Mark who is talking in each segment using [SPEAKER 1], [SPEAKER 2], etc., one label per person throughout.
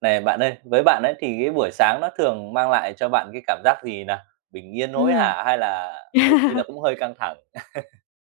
[SPEAKER 1] Này bạn ơi, với bạn ấy thì cái buổi sáng nó thường mang lại cho bạn cái cảm giác gì nào? Bình yên hối
[SPEAKER 2] Ừm.
[SPEAKER 1] hả hay là đôi khi là cũng hơi căng thẳng?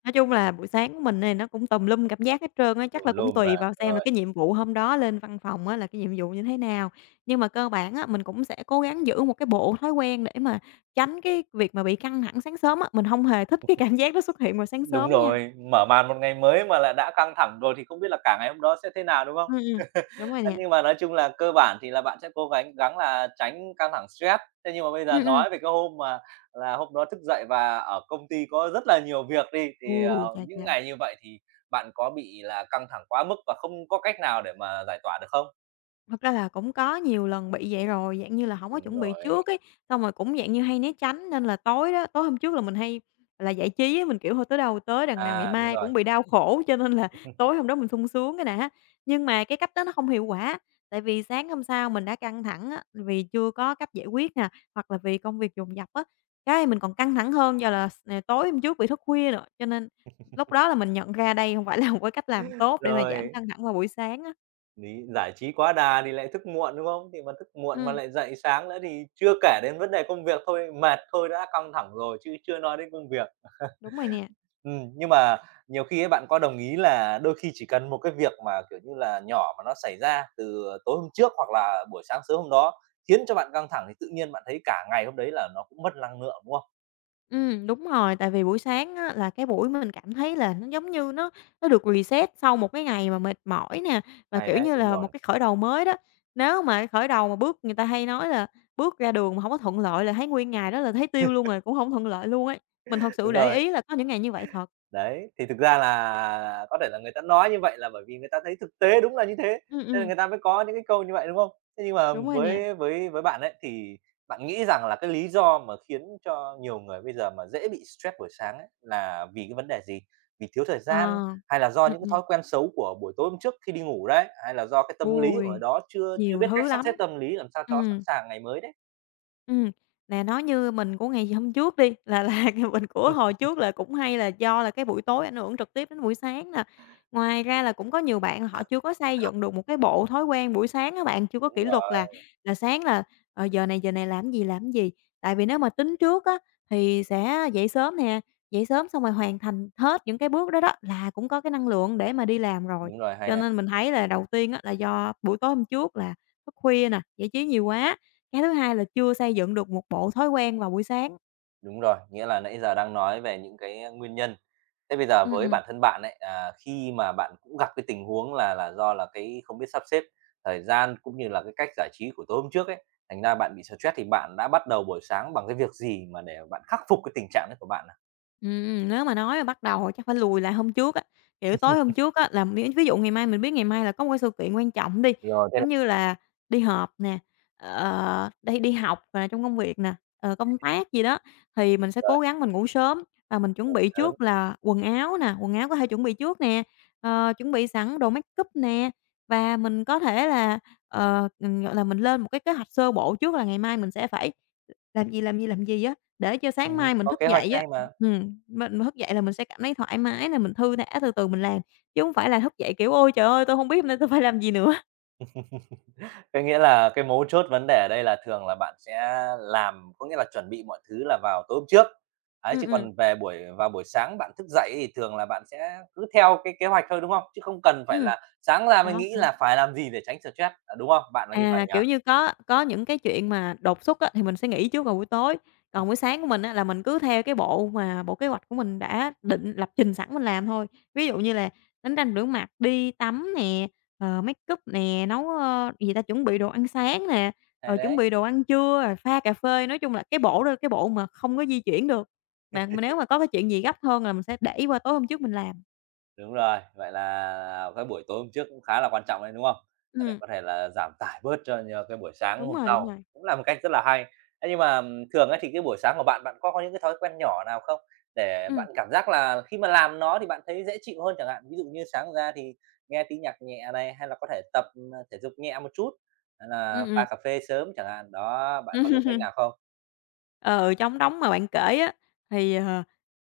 [SPEAKER 2] Nói chung là buổi sáng của mình này nó cũng tùm lum cảm giác hết trơn á, chắc
[SPEAKER 1] Tùm
[SPEAKER 2] là cũng
[SPEAKER 1] lum là
[SPEAKER 2] tùy vào xem là
[SPEAKER 1] rồi.
[SPEAKER 2] cái nhiệm vụ hôm đó lên văn phòng á là cái nhiệm vụ như thế nào. Nhưng mà cơ bản á, mình cũng sẽ cố gắng giữ một cái bộ thói quen để mà tránh cái việc mà bị căng thẳng sáng sớm á, mình không hề thích cái cảm giác nó xuất hiện vào sáng
[SPEAKER 1] Đúng
[SPEAKER 2] sớm nha.
[SPEAKER 1] rồi, mở màn một ngày mới mà lại đã căng thẳng rồi thì không biết là cả ngày hôm đó sẽ thế nào, đúng không?
[SPEAKER 2] Ừm, ừm, đúng rồi nè.
[SPEAKER 1] Nhưng mà nói chung là cơ bản thì là bạn sẽ cố gắng gắng là tránh căng thẳng stress. Thế nhưng mà bây giờ
[SPEAKER 2] Ừm, ừm.
[SPEAKER 1] nói về cái hôm mà là hôm đó thức dậy và ở công ty có rất là nhiều việc đi,
[SPEAKER 2] Ừ,
[SPEAKER 1] thì,
[SPEAKER 2] ồ, chà,
[SPEAKER 1] những
[SPEAKER 2] chà.
[SPEAKER 1] ngày như vậy thì bạn có bị là căng thẳng quá mức và không có cách nào để mà giải tỏa được không?
[SPEAKER 2] Thật ra là cũng có nhiều lần bị vậy rồi, dạng như là, hổng có
[SPEAKER 1] Đúng
[SPEAKER 2] chuẩn bị
[SPEAKER 1] rồi.
[SPEAKER 2] trước ấy, xong rồi cũng dạng như hay né tránh nên là tối hôm trước là mình hay là giải trí á, mình, kiểu, thôi tới đâu tới, đằng nào ngày
[SPEAKER 1] À, đúng
[SPEAKER 2] mai
[SPEAKER 1] rồi.
[SPEAKER 2] cũng bị đau khổ, cho nên là tối hôm đó mình sung sướng cái đã. Nhưng mà cái cách đó nó không hiệu quả, tại vì sáng hôm sau mình đã căng thẳng á, vì chưa có cách giải quyết nè, hoặc là vì công việc dồn dập á, cái mình còn căng thẳng hơn do là tối hôm trước bị thức khuya nữa, cho nên lúc đó là mình nhận ra đây hông phải là một cái cách làm tốt để mà giảm
[SPEAKER 1] Rồi,
[SPEAKER 2] căng thẳng vào buổi sáng á.
[SPEAKER 1] lý giải trí quá đà thì lại thức muộn, đúng không? Thì mà thức muộn mà
[SPEAKER 2] Ừm,
[SPEAKER 1] lại dậy sáng nữa thì chưa kể đến vấn đề công việc thôi, mệt thôi đã căng thẳng rồi chứ chưa nói đến công việc.
[SPEAKER 2] đúng rồi nè.
[SPEAKER 1] Nhưng mà nhiều khi ấy, bạn có đồng ý là đôi khi chỉ cần một cái việc mà, kiểu như là, nhỏ mà nó xảy ra từ tối hôm trước hoặc là buổi sáng sớm hôm đó khiến cho bạn căng thẳng thì tự nhiên bạn thấy cả ngày hôm đấy là nó cũng mất năng lượng, đúng không?
[SPEAKER 2] Đúng rồi, tại vì buổi sáng á là cái buổi mình cảm thấy là nó giống như nó được reset sau một cái ngày mà mệt mỏi nè, và,
[SPEAKER 1] Hay
[SPEAKER 2] kiểu
[SPEAKER 1] đấy.
[SPEAKER 2] như
[SPEAKER 1] Đúng
[SPEAKER 2] là, một
[SPEAKER 1] rồi.
[SPEAKER 2] cái khởi đầu mới đó. Nếu mà cái khởi đầu mà người ta hay nói là bước ra đường mà hổng có thuận lợi là thấy nguyên ngày đó là thấy tiêu luôn rồi, cũng hổng thuận lợi luôn ấy. Mình thật sự
[SPEAKER 1] Đúng
[SPEAKER 2] để
[SPEAKER 1] rồi.
[SPEAKER 2] ý là có những ngày như vậy thật.
[SPEAKER 1] Đấy, thì thực ra là có thể là người ta nói như vậy là bởi vì người ta thấy thực tế đúng là như thế,
[SPEAKER 2] Ừm,
[SPEAKER 1] nên là
[SPEAKER 2] ừm,
[SPEAKER 1] người ta mới có những cái câu như vậy, đúng không? Thế nhưng mà
[SPEAKER 2] đúng rồi nè.
[SPEAKER 1] với bạn ấy, thì bạn nghĩ rằng là cái lý do mà khiến cho nhiều người bây giờ mà dễ bị stress buổi sáng ấy là vì cái vấn đề gì? Vì thiếu thời
[SPEAKER 2] Ờ.
[SPEAKER 1] gian, hay là do những cái
[SPEAKER 2] Ừm.
[SPEAKER 1] thói quen xấu của buổi tối hôm trước khi đi ngủ đấy, hay là do cái tâm lý của người
[SPEAKER 2] Ôi,
[SPEAKER 1] đó chưa chưa
[SPEAKER 2] nhiều
[SPEAKER 1] biết cách
[SPEAKER 2] thứ
[SPEAKER 1] sắp xếp
[SPEAKER 2] lắm.
[SPEAKER 1] tâm lý làm sao cho sẵn
[SPEAKER 2] Ừm.
[SPEAKER 1] sàng ngày mới đấy?
[SPEAKER 2] Ừm, nè, nói như mình của ngày hôm trước đi, là mình của hồi trước là cũng hay là do là cái buổi tối ảnh hưởng trực tiếp đến buổi sáng nè. Ngoài ra là cũng có nhiều bạn là họ chưa có xây dựng được một cái bộ thói quen buổi sáng các bạn, chưa có
[SPEAKER 1] Đúng
[SPEAKER 2] kỷ luật
[SPEAKER 1] rồi,
[SPEAKER 2] là sáng là, giờ này làm gì, làm gì. Tại vì nếu mà tính trước á, thì sẽ dậy sớm nè, dậy sớm xong rồi hoàn thành hết những cái bước đó đó là cũng có cái năng lượng để mà đi làm rồi.
[SPEAKER 1] đúng rồi, hay
[SPEAKER 2] Cho
[SPEAKER 1] này.
[SPEAKER 2] nên mình thấy là đầu tiên á, là do buổi tối hôm trước là thức khuya nè, giải trí nhiều quá, cái thứ hai là chưa xây dựng được một bộ thói quen vào buổi sáng.
[SPEAKER 1] Đúng rồi, nghĩa là nãy giờ đang nói về những cái, nguyên nhân. Thế bây giờ
[SPEAKER 2] Ừm,
[SPEAKER 1] với
[SPEAKER 2] ừm.
[SPEAKER 1] bản thân bạn ấy, khi mà bạn cũng gặp cái tình huống là do là cái không biết sắp xếp thời gian cũng như là cái cách giải trí của tối hôm trước ấy, thành ra bạn bị stress thì bạn đã bắt đầu buổi sáng bằng cái việc gì mà để bạn khắc phục cái tình trạng đấy của bạn nào?
[SPEAKER 2] Nếu mà nói bắt đầu chắc phải lùi lại hôm trước á, kiểu, tối hôm trước á là ví ví dụ ngày mai mình biết ngày mai là có một cái sự kiện quan trọng đi,
[SPEAKER 1] Rồi, thế là
[SPEAKER 2] giống như là đi họp nè, đi đi học và trong công việc nè, công tác gì đó, thì mình
[SPEAKER 1] được
[SPEAKER 2] sẽ cố
[SPEAKER 1] rồi,
[SPEAKER 2] gắng mình ngủ sớm và mình chuẩn
[SPEAKER 1] ngủ
[SPEAKER 2] bị
[SPEAKER 1] sớm.
[SPEAKER 2] trước là quần áo nè, quần áo có thể chuẩn bị trước nè, chuẩn bị sẵn đồ makeup nè, và mình có thể là, gọi là, mình lên một cái kế hoạch sơ bộ trước là ngày mai mình sẽ phải làm gì, làm gì, làm gì á, để cho
[SPEAKER 1] Ừm,
[SPEAKER 2] sáng mai mình
[SPEAKER 1] có
[SPEAKER 2] thức
[SPEAKER 1] kế hoạch
[SPEAKER 2] dậy á.
[SPEAKER 1] hay mà.
[SPEAKER 2] Mình thức dậy là mình sẽ cảm thấy thoải mái nè, mình thư thả từ từ mình làm, chứ hông phải là thức dậy, kiểu, "Ôi trời ơi, tôi hông biết hôm nay tôi phải làm gì nữa."
[SPEAKER 1] Cái nghĩa là cái mấu chốt vấn đề ở đây là thường là bạn sẽ làm có nghĩa là chuẩn bị mọi thứ là vào tối hôm trước. Ấy,
[SPEAKER 2] Ừm,
[SPEAKER 1] chứ
[SPEAKER 2] ừm,
[SPEAKER 1] còn về buổi vào buổi sáng bạn thức dậy thì thường là bạn sẽ cứ theo cái kế hoạch thôi, đúng không? Chứ không cần phải
[SPEAKER 2] ừm,
[SPEAKER 1] là sáng ra mới
[SPEAKER 2] đó,
[SPEAKER 1] nghĩ
[SPEAKER 2] đó.
[SPEAKER 1] là phải làm gì để tránh stress, đúng không? Bạn là như vậy
[SPEAKER 2] À,
[SPEAKER 1] nhỉ?
[SPEAKER 2] kiểu như, có những cái chuyện mà đột xuất á, thì mình sẽ nghỉ trước vào buổi tối, còn buổi sáng của mình á, là mình cứ theo cái bộ mà bộ kế hoạch của mình đã định lập trình sẵn mình làm thôi. Ví dụ như là đánh răng rửa mặt, đi tắm nè, make up nè, nấu, gì ta, chuẩn bị đồ ăn sáng nè,
[SPEAKER 1] Hay
[SPEAKER 2] rồi chuẩn
[SPEAKER 1] đấy.
[SPEAKER 2] bị đồ ăn trưa, rồi pha cà phê, nói chung là cái bộ đó là cái bộ mà không có di chuyển được. Mà nếu mà có cái chuyện gì gấp hơn là mình sẽ để qua tối hôm trước mình làm.
[SPEAKER 1] Đúng rồi, vậy là cái buổi tối hôm trước cũng khá là quan trọng đấy, đúng không? À, để
[SPEAKER 2] Ừm,
[SPEAKER 1] có thể là giảm tải bớt cho nhờ cái buổi sáng
[SPEAKER 2] đúng
[SPEAKER 1] hôm
[SPEAKER 2] rồi, đúng
[SPEAKER 1] sau,
[SPEAKER 2] rồi.
[SPEAKER 1] cũng là một cách rất là hay. Thế nhưng mà, thường ấy thì cái buổi sáng của bạn, bạn có những cái thói quen nhỏ nào không? Để
[SPEAKER 2] Ừ,
[SPEAKER 1] bạn cảm giác là khi mà làm nó thì bạn thấy dễ chịu hơn chẳng hạn, ví dụ như sáng ra thì nghe tí nhạc nhẹ này, hay là có thể tập, thể dục nhẹ một chút, hay
[SPEAKER 2] ừ,
[SPEAKER 1] là
[SPEAKER 2] ừm.
[SPEAKER 1] pha cà phê sớm chẳng hạn, đó, bạn có dùng cách nào không?
[SPEAKER 2] Ừ, trong nóng mà bạn kể á, thì,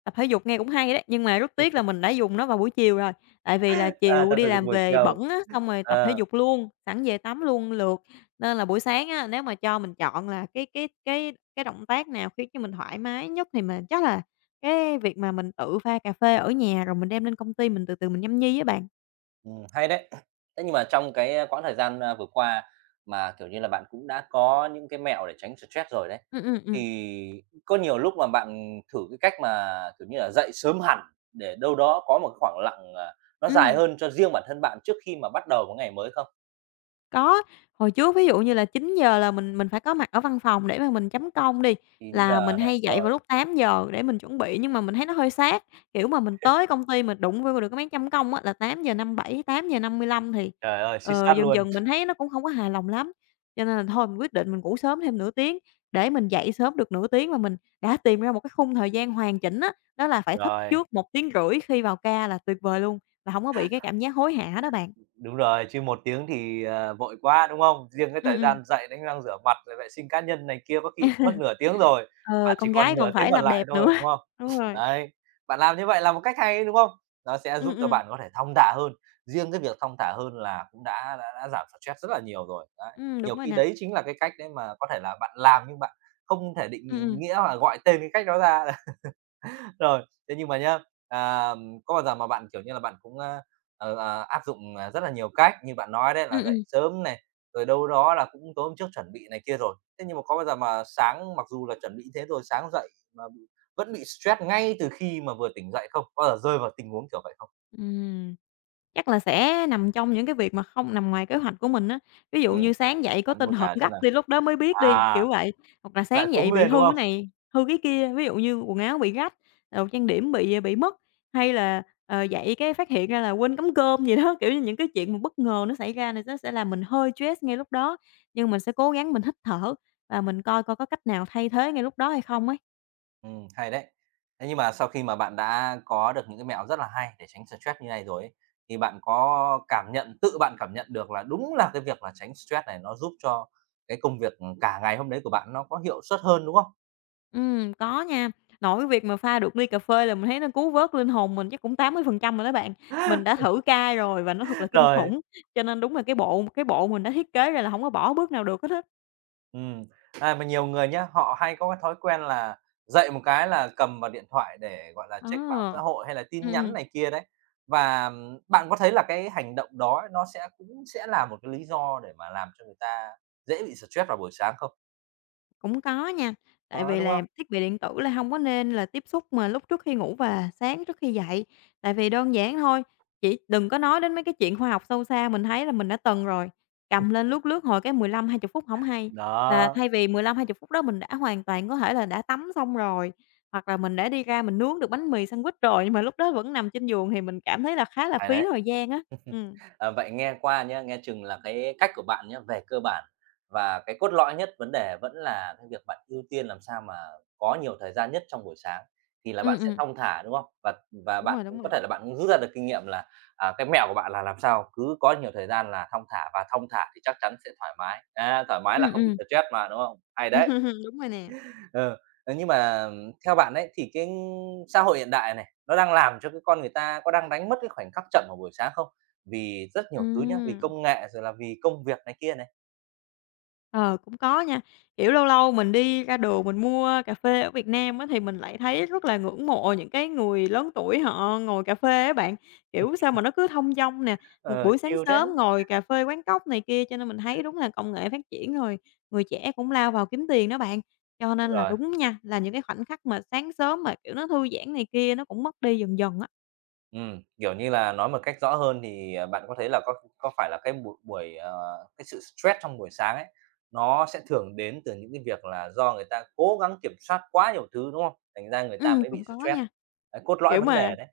[SPEAKER 2] tập thể dục nghe cũng hay đấy, nhưng mà rất tiếc là mình đã dùng nó vào buổi chiều rồi. Tại vì là
[SPEAKER 1] À,
[SPEAKER 2] chiều
[SPEAKER 1] tập
[SPEAKER 2] đi
[SPEAKER 1] thể dục
[SPEAKER 2] làm
[SPEAKER 1] buổi
[SPEAKER 2] về
[SPEAKER 1] chiều,
[SPEAKER 2] bẩn á, xong rồi tập thể
[SPEAKER 1] ờ.
[SPEAKER 2] dục luôn, sẵn về tắm luôn lượt. Nên là buổi sáng á, nếu mà cho mình chọn là cái động tác nào khiến cho mình thoải mái nhất thì mình chắc là cái việc mà mình tự pha cà phê ở nhà rồi mình đem lên công ty mình từ từ mình nhâm nhi với bạn.
[SPEAKER 1] Hay đấy. Thế nhưng mà trong cái, quãng thời gian, vừa qua mà, kiểu như là, bạn cũng đã có những cái mẹo để tránh stress rồi đấy,
[SPEAKER 2] Ừm, ừm, ừm,
[SPEAKER 1] thì có nhiều lúc mà bạn thử cái cách mà, kiểu như là, dậy sớm hẳn để đâu đó có một cái khoảng lặng, nó dài
[SPEAKER 2] ừm.
[SPEAKER 1] hơn cho riêng bản thân bạn trước khi mà bắt đầu một ngày mới không?
[SPEAKER 2] Có, hồi trước ví dụ như là 9 giờ là mình phải có mặt ở văn phòng để mà mình chấm công đi,
[SPEAKER 1] Chín
[SPEAKER 2] là mình
[SPEAKER 1] giờ này,
[SPEAKER 2] hay dậy
[SPEAKER 1] rồi.
[SPEAKER 2] vào lúc 8 giờ để mình chuẩn bị, nhưng mà mình thấy nó hơi sát, kiểu, mà mình tới công ty mình đụng vô được cái máy chấm công á là 8:57, 8:55 thì,
[SPEAKER 1] Trời ơi, suýt sát
[SPEAKER 2] dần
[SPEAKER 1] luôn.
[SPEAKER 2] dần mình thấy nó cũng không có hài lòng lắm, cho nên là thôi mình quyết định mình ngủ sớm thêm nửa tiếng để mình dậy sớm được nửa tiếng và mình đã tìm ra một cái khung thời gian hoàn chỉnh á, đó là phải thức
[SPEAKER 1] Rồi.
[SPEAKER 2] trước một tiếng rưỡi khi vào ca là tuyệt vời luôn, là không có bị cái cảm giác hối hả đó bạn.
[SPEAKER 1] Đúng rồi, chứ một tiếng thì, vội quá, đúng không? Riêng cái
[SPEAKER 2] Ừm,
[SPEAKER 1] thời
[SPEAKER 2] ừm.
[SPEAKER 1] gian dậy đánh răng rửa mặt rồi vệ sinh cá nhân này kia có khi cũng mất nửa tiếng rồi,
[SPEAKER 2] Ờ,
[SPEAKER 1] bạn chỉ
[SPEAKER 2] con gái
[SPEAKER 1] còn nửa
[SPEAKER 2] còn
[SPEAKER 1] tiếng
[SPEAKER 2] phải
[SPEAKER 1] còn
[SPEAKER 2] làm
[SPEAKER 1] lại
[SPEAKER 2] đẹp
[SPEAKER 1] thôi,
[SPEAKER 2] nữa.
[SPEAKER 1] đúng không?
[SPEAKER 2] Đúng rồi.
[SPEAKER 1] Đấy, bạn làm như vậy là một cách hay đấy, đúng không? Nó sẽ giúp
[SPEAKER 2] Ừm,
[SPEAKER 1] cho
[SPEAKER 2] ừm.
[SPEAKER 1] bạn có thể thong thả hơn, riêng cái việc thong thả hơn là cũng đã giảm stress rất là nhiều rồi, đấy.
[SPEAKER 2] Đúng
[SPEAKER 1] Nhiều
[SPEAKER 2] rồi
[SPEAKER 1] khi
[SPEAKER 2] nè.
[SPEAKER 1] đấy chính là cái cách đấy mà có thể là bạn làm nhưng bạn không thể định
[SPEAKER 2] Ừm, ừm.
[SPEAKER 1] nghĩa hoặc gọi tên cái cách đó ra. Rồi, thế nhưng mà nhá, à, có bao giờ mà bạn, kiểu như là, bạn cũng, áp dụng, rất là nhiều cách như bạn nói đấy
[SPEAKER 2] Ừm,
[SPEAKER 1] là
[SPEAKER 2] ừm.
[SPEAKER 1] dậy sớm này, rồi đâu đó là cũng tối hôm trước chuẩn bị này kia rồi. Thế nhưng mà có bao giờ mà sáng mặc dù là chuẩn bị thế rồi, sáng dậy mà vẫn bị stress ngay từ khi mà vừa tỉnh dậy không? Có bao giờ rơi vào tình huống kiểu vậy không?
[SPEAKER 2] Ừm, chắc là sẽ nằm trong những cái việc mà không nằm ngoài kế hoạch của mình á. Ví dụ
[SPEAKER 1] Ừ,
[SPEAKER 2] như sáng dậy có
[SPEAKER 1] bạn
[SPEAKER 2] tin
[SPEAKER 1] mô
[SPEAKER 2] họp
[SPEAKER 1] tả xem
[SPEAKER 2] gấp
[SPEAKER 1] nào.
[SPEAKER 2] đi, lúc đó mới biết đi, kiểu
[SPEAKER 1] À,
[SPEAKER 2] vậy, hoặc là
[SPEAKER 1] lại
[SPEAKER 2] sáng dậy
[SPEAKER 1] cuống
[SPEAKER 2] bị
[SPEAKER 1] lên, đúng
[SPEAKER 2] hư cái
[SPEAKER 1] không?
[SPEAKER 2] này, hư cái kia, ví dụ như quần áo bị rách, đồ trang điểm bị mất, hay là, dậy cái phát hiện ra là quên cắm cơm gì đó, kiểu như những cái chuyện mà bất ngờ nó xảy ra này nó sẽ làm mình hơi stress ngay lúc đó. Nhưng mình sẽ cố gắng mình hít thở và mình coi coi có cách nào thay thế ngay lúc đó hay không ấy.
[SPEAKER 1] Hay đấy. Thế nhưng mà sau khi mà bạn đã có được những cái mẹo rất là hay để tránh stress như này rồi ấy, thì bạn có cảm nhận tự bạn cảm nhận được là đúng là cái việc là tránh stress này nó giúp cho cái công việc cả ngày hôm đấy của bạn nó có hiệu suất hơn, đúng không?
[SPEAKER 2] Có nha. Nội cái việc mà pha được ly cà phê là mình thấy nó cứu vớt linh hồn mình chắc cũng 80% rồi đó bạn. Mình đã thử cai rồi và nó thật là kinh
[SPEAKER 1] Rồi,
[SPEAKER 2] khủng, cho nên đúng là cái bộ mình đã thiết kế ra là hổng có bỏ bước nào được hết á.
[SPEAKER 1] ừm, mà nhiều người nhá, họ hay có cái thói quen là dậy một cái là cầm vào điện thoại để, gọi là, check mạng xã
[SPEAKER 2] Ờ.
[SPEAKER 1] hội hay là tin nhắn
[SPEAKER 2] Ừm.
[SPEAKER 1] này kia đấy. Và bạn có thấy là cái hành động đó ấy, nó sẽ cũng sẽ là một cái lý do để mà làm cho người ta dễ bị stress vào buổi sáng không?
[SPEAKER 2] Cũng có nha, tại
[SPEAKER 1] Có,
[SPEAKER 2] vì
[SPEAKER 1] đúng
[SPEAKER 2] là
[SPEAKER 1] không?
[SPEAKER 2] thiết bị điện tử là hông có nên là tiếp xúc mà lúc trước khi ngủ và sáng trước khi dậy. Tại vì đơn giản thôi, chỉ đừng có nói đến mấy cái chuyện khoa học sâu xa, mình thấy là mình đã từng rồi, cầm lên lướt lướt hồi cái 15 20 phút hổng hay, là
[SPEAKER 1] Đó,
[SPEAKER 2] thay vì 15 20 phút đó mình đã hoàn toàn có thể là đã tắm xong rồi, hoặc là mình đã đi ra mình nướng được bánh mì sandwich rồi, nhưng mà lúc đó vẫn nằm trên giường thì mình cảm thấy là khá là
[SPEAKER 1] phải
[SPEAKER 2] phí
[SPEAKER 1] đấy.
[SPEAKER 2] thời gian á. Ừm.
[SPEAKER 1] À, vậy nghe qua nhá, nghe chừng là cái cách của bạn nhá, về cơ bản và cái cốt lõi nhất vấn đề vẫn là cái việc bạn ưu tiên làm sao mà có nhiều thời gian nhất trong buổi sáng thì là bạn
[SPEAKER 2] Ừm,
[SPEAKER 1] sẽ
[SPEAKER 2] ừm.
[SPEAKER 1] thong thả, đúng không? Và
[SPEAKER 2] Đúng
[SPEAKER 1] bạn
[SPEAKER 2] rồi, đúng
[SPEAKER 1] cũng
[SPEAKER 2] rồi.
[SPEAKER 1] có thể là bạn cũng rút ra được kinh nghiệm là, cái mẹo của bạn là làm sao cứ có nhiều thời gian là thong thả và thong thả thì chắc chắn sẽ thoải mái. À, thoải mái
[SPEAKER 2] Ừm,
[SPEAKER 1] là không bị
[SPEAKER 2] ừm.
[SPEAKER 1] stress mà, đúng không? Hay đấy!
[SPEAKER 2] Đúng rồi nè.
[SPEAKER 1] Ờ, nhưng mà theo bạn ấy thì cái xã hội hiện đại này, nó đang làm cho cái con người ta có đang đánh mất cái khoảnh khắc chậm vào buổi sáng không? Vì rất nhiều thứ nhá, vì
[SPEAKER 2] Ừm.
[SPEAKER 1] công nghệ rồi là vì công việc này kia này.
[SPEAKER 2] Ờ, cũng có nha. Kiểu, lâu lâu mình đi ra đường mình mua cà phê ở Việt Nam á, thì mình lại thấy rất là ngưỡng mộ những cái người lớn tuổi họ ngồi cà phê á bạn. Kiểu, sao mà nó cứ thong dong nè, một
[SPEAKER 1] Ờ,
[SPEAKER 2] buổi sáng
[SPEAKER 1] chill đấy.
[SPEAKER 2] sớm ngồi cà phê quán cóc này kia, cho nên mình thấy đúng là công nghệ phát triển rồi, người trẻ cũng lao vào kiếm tiền đó bạn. Cho
[SPEAKER 1] Đúng
[SPEAKER 2] nên là
[SPEAKER 1] rồi,
[SPEAKER 2] đúng nha, là những cái khoảnh khắc mà sáng sớm mà, kiểu, nó thư giãn này kia nó cũng mất đi dần dần á.
[SPEAKER 1] kiểu như là, nói một cách rõ hơn thì, bạn có thấy là có phải là cái buổi buổi, cái sự stress trong buổi sáng ấy, nó sẽ thường đến từ những cái việc là do người ta cố gắng kiểm soát quá nhiều thứ, đúng không? Thành ra người ta mới
[SPEAKER 2] Cũng
[SPEAKER 1] bị
[SPEAKER 2] có
[SPEAKER 1] stress.
[SPEAKER 2] nha.
[SPEAKER 1] Đấy, cốt lõi
[SPEAKER 2] Kiểu
[SPEAKER 1] vấn
[SPEAKER 2] mà
[SPEAKER 1] đề đấy,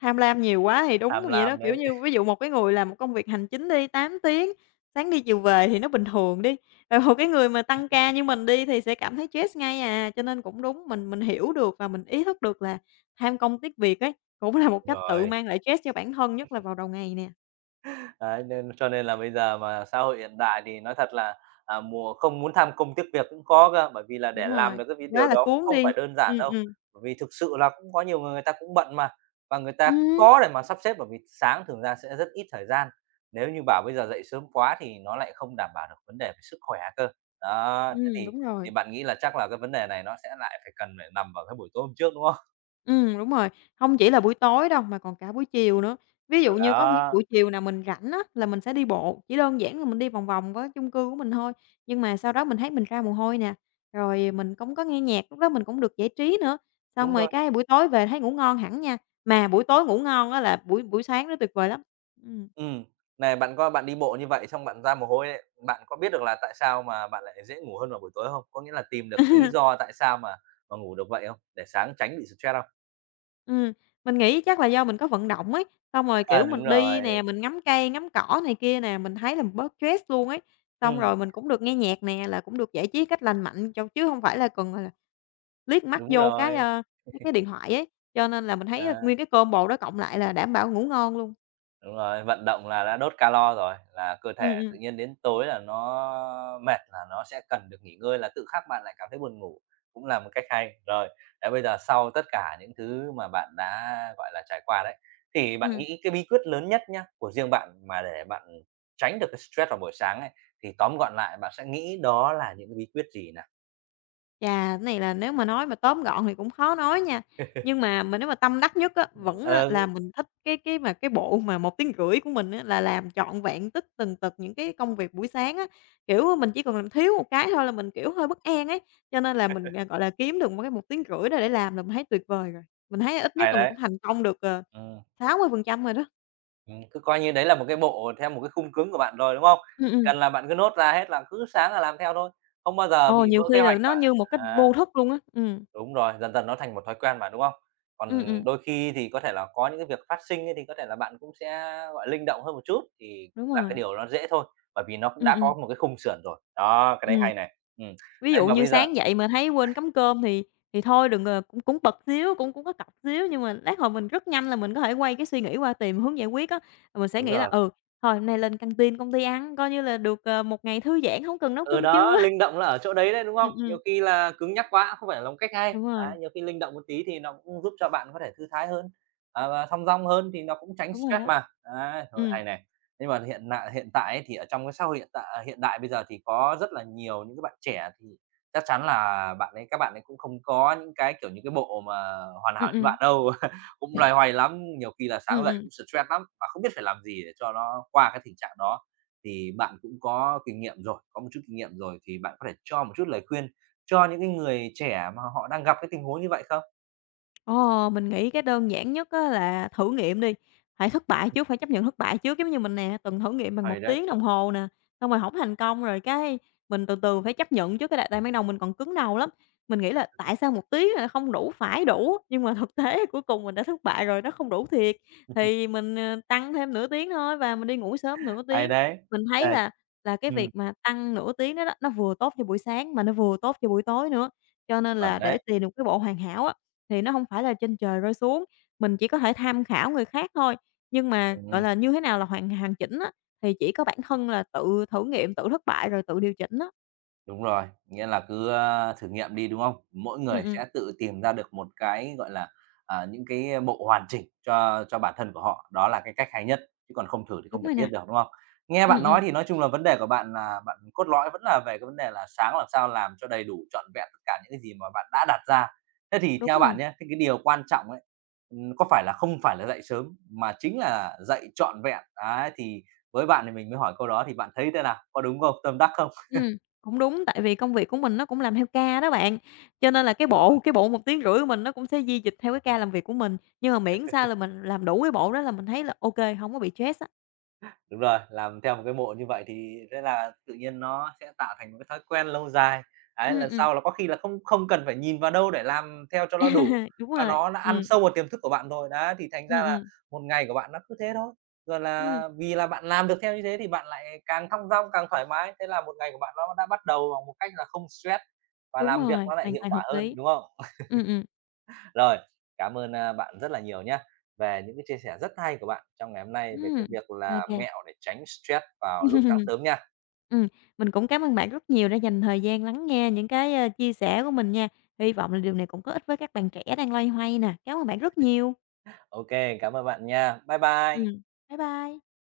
[SPEAKER 2] tham lam nhiều quá thì đúng
[SPEAKER 1] tham
[SPEAKER 2] vậy đó,
[SPEAKER 1] lam
[SPEAKER 2] kiểu
[SPEAKER 1] đấy.
[SPEAKER 2] như, ví dụ một cái người làm một công việc hành chính đi, 8 tiếng, sáng đi chiều về thì nó bình thường đi, rồi một cái người mà tăng ca như mình đi thì sẽ cảm thấy stress ngay à. Cho nên cũng đúng, mình hiểu được và mình ý thức được là tham công tiếc việc ấy, cũng là một cách tự
[SPEAKER 1] Rồi.
[SPEAKER 2] mang lại stress cho bản thân, nhất là vào đầu ngày nè.
[SPEAKER 1] Đấy, nên cho nên là bây giờ mà xã hội hiện đại thì nói thật là, mùa không muốn tham công tiếc việc cũng có cơ, bởi vì là để
[SPEAKER 2] Đúng
[SPEAKER 1] làm
[SPEAKER 2] rồi,
[SPEAKER 1] được cái vi
[SPEAKER 2] quá
[SPEAKER 1] điều
[SPEAKER 2] là
[SPEAKER 1] đó cũng
[SPEAKER 2] cuốn
[SPEAKER 1] không phải
[SPEAKER 2] đi.
[SPEAKER 1] đơn giản
[SPEAKER 2] Ừm,
[SPEAKER 1] đâu.
[SPEAKER 2] ừm.
[SPEAKER 1] Bởi vì thực sự là cũng có nhiều người người ta cũng bận mà, và người ta
[SPEAKER 2] Ừm,
[SPEAKER 1] có để mà sắp xếp bởi vì sáng thường ra sẽ rất ít thời gian. Nếu như bảo bây giờ dậy sớm quá thì nó lại không đảm bảo được vấn đề về sức khỏe cơ. Đó, thế thì
[SPEAKER 2] đúng rồi.
[SPEAKER 1] thì bạn nghĩ là chắc là cái vấn đề này nó sẽ lại phải cần phải nằm vào cái buổi tối hôm trước, đúng không?
[SPEAKER 2] Ừ, đúng rồi, không chỉ là buổi tối đâu mà còn cả buổi chiều nữa. Ví dụ như có những
[SPEAKER 1] Đó,
[SPEAKER 2] buổi chiều nào mình rảnh á là mình sẽ đi bộ, chỉ đơn giản là mình đi vòng vòng với chung cư của mình thôi, nhưng mà sau đó mình thấy mình ra mồ hôi nè, rồi mình cũng có nghe nhạc, lúc đó mình cũng được giải trí nữa. Xong
[SPEAKER 1] đúng
[SPEAKER 2] rồi
[SPEAKER 1] rồi.
[SPEAKER 2] cái buổi tối về thấy ngủ ngon hẳn nha, mà buổi tối ngủ ngon á là buổi buổi sáng nó tuyệt vời lắm. Ừm.
[SPEAKER 1] Ừm. Này, bạn coi bạn đi bộ như vậy xong bạn ra mồ hôi ấy, bạn có biết được là tại sao mà bạn lại dễ ngủ hơn vào buổi tối không? Có nghĩa là tìm được cái lý do tại sao mà ngủ được vậy không? Để sáng tránh bị stress không?
[SPEAKER 2] Ừm, mình nghĩ chắc là do mình có vận động ấy, xong rồi,
[SPEAKER 1] À,
[SPEAKER 2] kiểu,
[SPEAKER 1] đúng
[SPEAKER 2] mình đi
[SPEAKER 1] rồi.
[SPEAKER 2] nè, mình ngắm cây, ngắm cỏ này kia nè, mình thấy là mình bớt stress luôn ấy. Xong
[SPEAKER 1] Ừm,
[SPEAKER 2] rồi mình cũng được nghe nhạc nè, là cũng được giải trí cách lành mạnh cho chứ hông phải là cần, gọi là, liếc mắt
[SPEAKER 1] đúng
[SPEAKER 2] vô cái,
[SPEAKER 1] rồi.
[SPEAKER 2] mấy cái điện thoại ấy, cho nên là mình thấy
[SPEAKER 1] Ờ.
[SPEAKER 2] nguyên cái combo đó cộng lại là đảm bảo ngủ ngon luôn.
[SPEAKER 1] Đúng rồi, vận động là đã đốt calo rồi, là cơ
[SPEAKER 2] Ừm,
[SPEAKER 1] thể
[SPEAKER 2] ừm,
[SPEAKER 1] tự nhiên đến tối là nó mệt là nó sẽ cần được nghỉ ngơi, là tự khắc bạn lại cảm thấy buồn ngủ, cũng là một cách hay. Rồi, thế bây giờ sau tất cả những thứ mà bạn đã, gọi là, trải qua đấy, thì bạn
[SPEAKER 2] ừm.
[SPEAKER 1] nghĩ cái bí quyết lớn nhất nhá, của riêng bạn mà để bạn tránh được cái stress vào buổi sáng ấy, thì tóm gọn lại bạn sẽ nghĩ đó là những cái bí quyết gì nào?
[SPEAKER 2] Chà, cái này là nếu mà nói mà tóm gọn thì cũng khó nói nha. Nhưng mà mình nếu mà tâm đắc nhất á, vẫn á là
[SPEAKER 1] Ừ,
[SPEAKER 2] mình thích cái bộ mà 1 tiếng rưỡi của mình á, là làm trọn vẹn tất tần tật những cái công việc buổi sáng á. Kiểu, mình chỉ cần làm thiếu một cái thôi là mình, kiểu, hơi bất an ấy, cho nên là mình, gọi là, kiếm được một cái 1 tiếng rưỡi đó để làm là mình thấy tuyệt vời rồi. Mình thấy ít nhất
[SPEAKER 1] hay
[SPEAKER 2] là mình
[SPEAKER 1] đấy.
[SPEAKER 2] cũng thành công được,
[SPEAKER 1] Ừm.
[SPEAKER 2] 60% rồi đó.
[SPEAKER 1] Cứ coi như đấy là một cái bộ theo một cái khung cứng của bạn rồi, đúng không?
[SPEAKER 2] Ừm,
[SPEAKER 1] Chỉ
[SPEAKER 2] ừm.
[SPEAKER 1] cần là bạn cứ nốt ra hết là cứ sáng là làm theo thôi, không bao giờ
[SPEAKER 2] Ồ,
[SPEAKER 1] bị
[SPEAKER 2] nhiều
[SPEAKER 1] vỡ kế
[SPEAKER 2] khi là
[SPEAKER 1] hoạch
[SPEAKER 2] nó
[SPEAKER 1] cả.
[SPEAKER 2] như một cách
[SPEAKER 1] À,
[SPEAKER 2] vô thức luôn á.
[SPEAKER 1] đúng rồi, dần dần nó thành một thói quen mà, đúng không?
[SPEAKER 2] Ừm,
[SPEAKER 1] Còn
[SPEAKER 2] ừm,
[SPEAKER 1] đôi khi thì có thể là có những cái việc phát sinh ấy thì có thể là bạn cũng sẽ, gọi, linh động hơn một chút, thì
[SPEAKER 2] đúng
[SPEAKER 1] cũng là cái
[SPEAKER 2] rồi.
[SPEAKER 1] điều nó dễ thôi, bởi vì nó cũng
[SPEAKER 2] Ừm,
[SPEAKER 1] đã
[SPEAKER 2] ừm,
[SPEAKER 1] có một cái khung sườn rồi. Đó, cái đấy
[SPEAKER 2] ừm.
[SPEAKER 1] hay này.
[SPEAKER 2] Ví
[SPEAKER 1] Thế
[SPEAKER 2] dụ
[SPEAKER 1] mà
[SPEAKER 2] như
[SPEAKER 1] bây giờ
[SPEAKER 2] sáng dậy mà thấy quên cắm cơm thì thôi đừng, cũng cũng bực xíu, cũng cũng có cọc xíu, nhưng mà lát hồi mình rất nhanh là mình có thể quay cái suy nghĩ qua tìm hướng giải quyết á. Rồi mình sẽ
[SPEAKER 1] đúng
[SPEAKER 2] nghĩ là
[SPEAKER 1] rồi.
[SPEAKER 2] "Ừ, thôi hôm nay lên căng-tin công ty ăn, coi như là được, một ngày thư giãn, không cần nấu
[SPEAKER 1] Ừ,
[SPEAKER 2] cơm trưa."
[SPEAKER 1] đó, linh động là ở chỗ đấy đấy, đúng
[SPEAKER 2] Ừm,
[SPEAKER 1] không?
[SPEAKER 2] ừm,
[SPEAKER 1] Nhiều khi là cứng nhắc quá cũng không phải là một cách hay.
[SPEAKER 2] đúng rồi,
[SPEAKER 1] Đấy, nhiều khi linh động một tí thì nó cũng giúp cho bạn có thể thư thái hơn, à, và thong dong hơn thì nó cũng tránh
[SPEAKER 2] đúng rồi
[SPEAKER 1] stress
[SPEAKER 2] đó.
[SPEAKER 1] mà. Đấy, rồi
[SPEAKER 2] Ừ,
[SPEAKER 1] hay này. Nhưng mà hiện tại ấy thì ở trong cái xã hội hiện tại à, hiện đại bây giờ thì có rất là nhiều những cái bạn trẻ thì chắc chắn là bạn ấy các bạn ấy cũng không có những cái, kiểu những cái bộ mà hoàn
[SPEAKER 2] ừ,
[SPEAKER 1] hảo như
[SPEAKER 2] ừ,
[SPEAKER 1] bạn đâu, cũng loay hoay lắm, nhiều khi là
[SPEAKER 2] ừ,
[SPEAKER 1] sáng dậy
[SPEAKER 2] ừm.
[SPEAKER 1] cũng stress lắm và không biết phải làm gì để cho nó qua cái tình trạng đó thì bạn cũng có kinh nghiệm rồi, có một chút kinh nghiệm rồi thì bạn có thể cho một chút lời khuyên cho những cái người trẻ mà họ đang gặp cái tình huống như vậy không?
[SPEAKER 2] Ờ, mình nghĩ cái đơn giản nhất á là thử nghiệm đi, phải thất bại trước, phải chấp nhận thất bại trước. Giống như mình nè, từng thử nghiệm bằng
[SPEAKER 1] Hay
[SPEAKER 2] một
[SPEAKER 1] đấy.
[SPEAKER 2] tiếng đồng hồ nè, xong rồi không thành công rồi cái mình từ từ phải chấp nhận trước cái tại tại ban đầu mình còn cứng đầu lắm. Mình nghĩ là tại sao 1 tiếng là không đủ, phải đủ, nhưng mà thực tế cuối cùng mình đã thất bại rồi, nó không đủ thiệt. Thì mình, tăng thêm nửa tiếng thôi và mình đi ngủ sớm nửa
[SPEAKER 1] Hay
[SPEAKER 2] tiếng.
[SPEAKER 1] đấy,
[SPEAKER 2] Mình
[SPEAKER 1] ờ,
[SPEAKER 2] thấy là cái
[SPEAKER 1] ừm,
[SPEAKER 2] việc mà tăng nửa tiếng đó đó, nó vừa tốt cho buổi sáng mà nó vừa tốt cho buổi tối nữa. Cho nên
[SPEAKER 1] chuẩn
[SPEAKER 2] là để
[SPEAKER 1] đấy,
[SPEAKER 2] tìm được cái bộ hoàn hảo á thì nó hông phải là trên trời rơi xuống, mình chỉ có thể tham khảo người khác thôi, nhưng mà, gọi
[SPEAKER 1] ừm.
[SPEAKER 2] là, như thế nào là hoàn hoàn chỉnh á, thì chỉ có bản thân là tự thử nghiệm, tự thất bại rồi tự điều chỉnh á.
[SPEAKER 1] Đúng rồi, nghĩa là cứ, a, thử nghiệm đi, đúng không? Mỗi
[SPEAKER 2] Ừm,
[SPEAKER 1] người
[SPEAKER 2] ừm,
[SPEAKER 1] sẽ tự tìm ra được một cái, gọi là, à, những cái bộ hoàn chỉnh cho bản thân của họ, đó là cái cách hay nhất, chứ còn không thử thì
[SPEAKER 2] đúng
[SPEAKER 1] không thể
[SPEAKER 2] rồi nè.
[SPEAKER 1] biết được, đúng không? Nghe bạn
[SPEAKER 2] Ừm, ừm,
[SPEAKER 1] nói thì nói chung là vấn đề của bạn là bạn cốt lõi vẫn là về cái vấn đề là sáng làm sao làm cho đầy đủ trọn vẹn tất cả những cái gì mà bạn đã đặt ra. Thế thì
[SPEAKER 2] đúng
[SPEAKER 1] theo
[SPEAKER 2] rồi.
[SPEAKER 1] bạn nhé, thế cái điều quan trọng ấy, có phải là không phải là dậy sớm, mà chính là dậy trọn vẹn? Đấy, thì với bạn thì mình mới hỏi câu đó thì bạn thấy thế nào? Có đúng không? Tâm đắc không?
[SPEAKER 2] Ừm, cũng đúng, tại vì công việc của mình nó cũng làm theo ca đó bạn, cho nên là cái bộ 1 tiếng rưỡi của mình nó cũng sẽ di dịch theo cái ca làm việc của mình, nhưng mà miễn sao là mình làm đủ cái bộ đó là mình thấy là ô kê, hông có bị stress á.
[SPEAKER 1] Đúng rồi, làm theo một cái bộ như vậy thì thế là tự nhiên nó sẽ tạo thành một cái thói quen lâu dài. Đấy
[SPEAKER 2] Ừm,
[SPEAKER 1] lần
[SPEAKER 2] ừm.
[SPEAKER 1] sau là có khi là không không cần phải nhìn vào đâu để làm theo cho nó đủ,
[SPEAKER 2] Đúng
[SPEAKER 1] mà
[SPEAKER 2] rồi.
[SPEAKER 1] nó đã ăn sâu vào tiềm thức của bạn rồi. Đấy, thì thành
[SPEAKER 2] Ừm,
[SPEAKER 1] ra là
[SPEAKER 2] ừm,
[SPEAKER 1] một ngày của bạn nó cứ thế thôi. Rồi
[SPEAKER 2] ừm,
[SPEAKER 1] là vì là bạn làm được theo như thế thì bạn lại càng thong dong, càng thoải mái, thế là một ngày của bạn nó đã bắt đầu bằng một cách là không stress và
[SPEAKER 2] đúng
[SPEAKER 1] làm việc
[SPEAKER 2] rồi,
[SPEAKER 1] nó lại
[SPEAKER 2] hoàn
[SPEAKER 1] hiệu
[SPEAKER 2] toàn
[SPEAKER 1] quả
[SPEAKER 2] hợp
[SPEAKER 1] hơn,
[SPEAKER 2] lý.
[SPEAKER 1] đúng không?
[SPEAKER 2] Ừm, ừm.
[SPEAKER 1] Rồi, cảm ơn, a, bạn rất là nhiều nhé về những cái chia sẻ rất hay của bạn trong ngày hôm nay về
[SPEAKER 2] Ừm,
[SPEAKER 1] cái việc
[SPEAKER 2] ô
[SPEAKER 1] là mẹo để tránh stress vào lúc sáng sớm nha.
[SPEAKER 2] Ừm, mình cũng cảm ơn bạn rất nhiều đã dành thời gian lắng nghe những cái, chia sẻ của mình nha. Hy vọng là điều này cũng có ích với các bạn trẻ đang loay hoay nè. Cám ơn bạn rất nhiều.
[SPEAKER 1] Ok cảm ơn bạn nha. Bye bye.
[SPEAKER 2] Ừm, bye bye.